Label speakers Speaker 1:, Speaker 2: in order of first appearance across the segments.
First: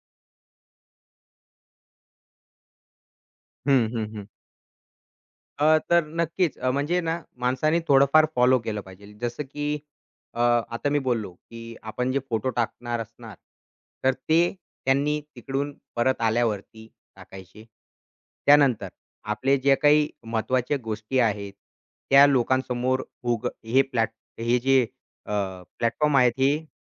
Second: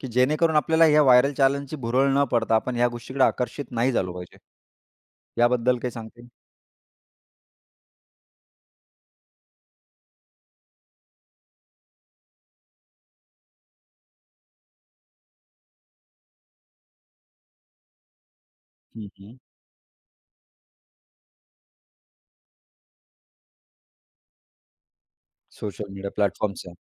Speaker 1: की जेणेकरून आपल्याला ह्या व्हायरल चॅलेंजची भुरळ न पडता आपण ह्या गोष्टीकडे आकर्षित
Speaker 2: हं,
Speaker 1: नाही
Speaker 2: हं,
Speaker 1: झालो
Speaker 2: हं.
Speaker 1: पाहिजे. याबद्दल
Speaker 2: अ,
Speaker 1: काही
Speaker 2: तर
Speaker 1: सांगतील?
Speaker 2: नक्कीच, अ, म्हणजे ना, माणसांनी थोडंफार फॉलो केलं पाहिजे. जसं की अ, आता मी बोललो, की आपण जे फोटो टाकणार असणार, तर ते त्यांनी तिकडून परत आल्यावरती टाकायचे. त्यानंतर
Speaker 1: हं, हं.
Speaker 2: आपले जे काही महत्वाच्या गोष्टी आहेत त्या लोकांसमोर उग हे प्लॅट हे जे अ,
Speaker 1: सोशल मीडिया
Speaker 2: प्लॅटफॉर्म आहेत, हे
Speaker 1: प्लॅटफॉर्म्स आहेत,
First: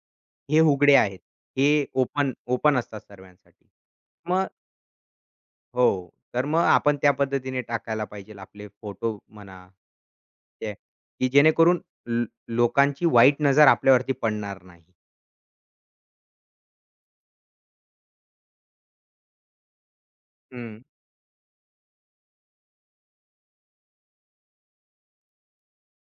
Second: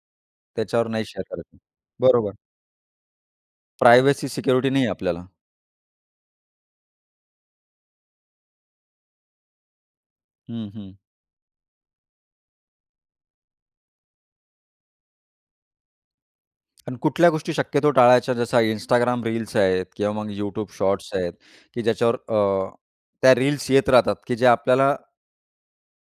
Speaker 2: हे
Speaker 1: त्याच्यावर
Speaker 2: उघडे
Speaker 1: नाही
Speaker 2: आहेत.
Speaker 1: शेअर करत.
Speaker 2: हे ओपन
Speaker 1: बरोबर.
Speaker 2: ओपन असतात सर्वांसाठी.
Speaker 1: प्रायव्हेसी
Speaker 2: मग
Speaker 1: सिक्युरिटी नाहीये आपल्याला.
Speaker 2: हो, तर मग आपण त्या पद्धतीने टाकायला पाहिजे आपले फोटो म्हणा. ठीक
Speaker 1: हं,
Speaker 2: आहे,
Speaker 1: हं.
Speaker 2: की जेणेकरून ल लोकांची वाईट नजर आपल्यावरती पडणार नाही.
Speaker 1: अन् कुठल्या गोष्टी शक्यतो टाळायच्या जसं Instagram रील्स आहेत किंवा मग YouTube
Speaker 2: हं.
Speaker 1: शॉर्ट्स आहेत, की ज्याच्यावर अ, त्या रील्स येत राहतात की जे आपल्याला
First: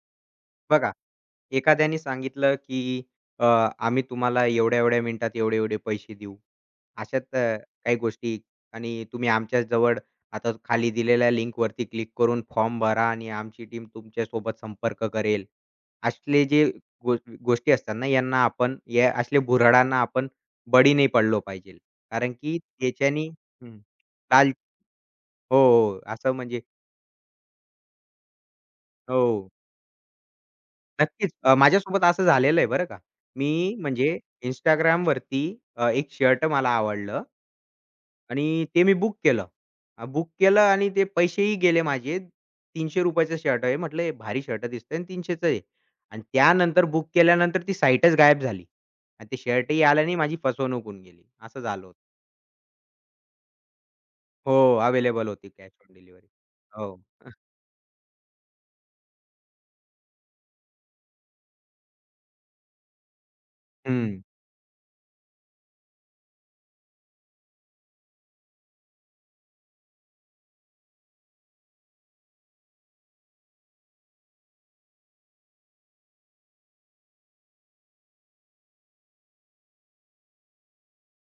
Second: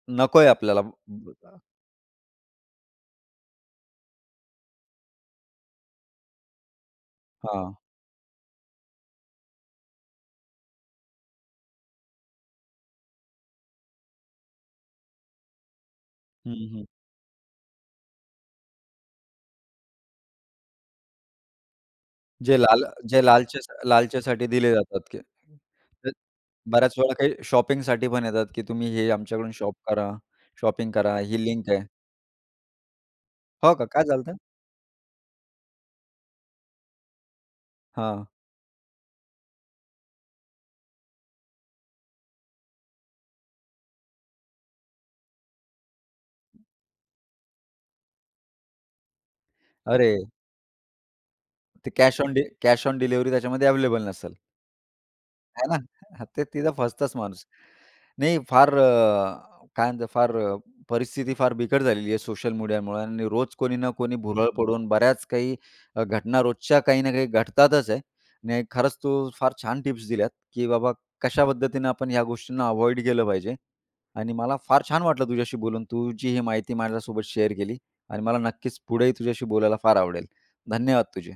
Speaker 1: नकोय आपल्याला.
Speaker 2: बघा,
Speaker 1: [unintelligible]
Speaker 2: एखाद्याने सांगितलं, की अ, "आम्ही तुम्हाला एवढ्या-एवढ्या मिनिटात एवढे-एवढे पैसे देऊ. अशाच अ,
Speaker 1: हां.
Speaker 2: काही गोष्टी आणि तुम्ही आमच्या जवळ आता खाली दिलेल्या लिंकवरती क्लिक करून फॉर्म भरा आणि आमची टीम तुमच्यासोबत संपर्क करेल." असले
Speaker 1: हं,
Speaker 2: जे
Speaker 1: हं.
Speaker 2: गो गोष्टी असतात ना, यांना आपण या असले भुर्हाडांना आपण बळी नाही पडलो पाहिजे कारण
Speaker 1: जे
Speaker 2: की
Speaker 1: लाल जे
Speaker 2: त्याच्यानी
Speaker 1: लालचे
Speaker 2: हं,
Speaker 1: लालचेसाठी
Speaker 2: काल
Speaker 1: दिले जातात ते.
Speaker 2: हो, हो,
Speaker 1: [unintelligible]
Speaker 2: असं म्हणजे
Speaker 1: बऱ्याच वेळा काही शॉपिंगसाठी पण येतात, की तुम्ही हे
Speaker 2: हो.
Speaker 1: आमच्याकडून शॉप करा, शॉपिंग करा
Speaker 2: नक्कीच,
Speaker 1: ही
Speaker 2: अ,
Speaker 1: लिंक आहे.
Speaker 2: माझ्यासोबत असं झालेलं आहे बरं का.
Speaker 1: हो
Speaker 2: मी
Speaker 1: का, काय
Speaker 2: म्हणजे
Speaker 1: झालं होतं?
Speaker 2: Instagramवरती अ, एक शर्ट मला आवडलं
Speaker 1: हां.
Speaker 2: आणि ते मी बुक केलं. अ, बुक केलं आणि ते पैसेही गेले माझे. ₹300 शर्ट आहे म्हंटल हे भारी शर्ट दिसतंय अन् 300 आहे अन् त्यानंतर बुक केल्यानंतर ती साइटच गायब झाली आणि ते शर्ट ही आलं
Speaker 1: अरे
Speaker 2: नाही. माझी फसवणूक होऊन गेली, असं झालं
Speaker 1: ते
Speaker 2: होतं.
Speaker 1: कॅश ऑन डे कॅश ऑन डिलिव्हरी त्याच्यामध्ये अवेलेबल नसेल.
Speaker 2: हो, अवेलेबल होती
Speaker 1: आहे
Speaker 2: कॅश
Speaker 1: ना,
Speaker 2: ऑन
Speaker 1: हां,
Speaker 2: डिलिव्हरी,
Speaker 1: ते तिथं फसतच
Speaker 2: हो.
Speaker 1: माणूस. नाही फार अ, काय म्हणतात फार अ, परिस्थिती फार बिकट झालेली आहे सोशल मीडियामुळं आणि रोज कोणी ना कोणी
Speaker 2: हं.
Speaker 1: भुरळ पडून बऱ्याच काही अ, घटना रोजच्या काही ना काही घडतातच आहे. नाही खरंच, तू फार छान टिप्स दिल्यात, की बाबा कशा पद्धतीनं आपण ह्या गोष्टींना अव्हॉइड केलं पाहिजे आणि मला फार छान वाटलं तुझ्याशी बोलून तु जी ही माहिती माझ्यासोबत शेअर केली आणि मला नक्कीच पुढेही तुझ्याशी बोलायला फार आवडेल. धन्यवाद तुझे.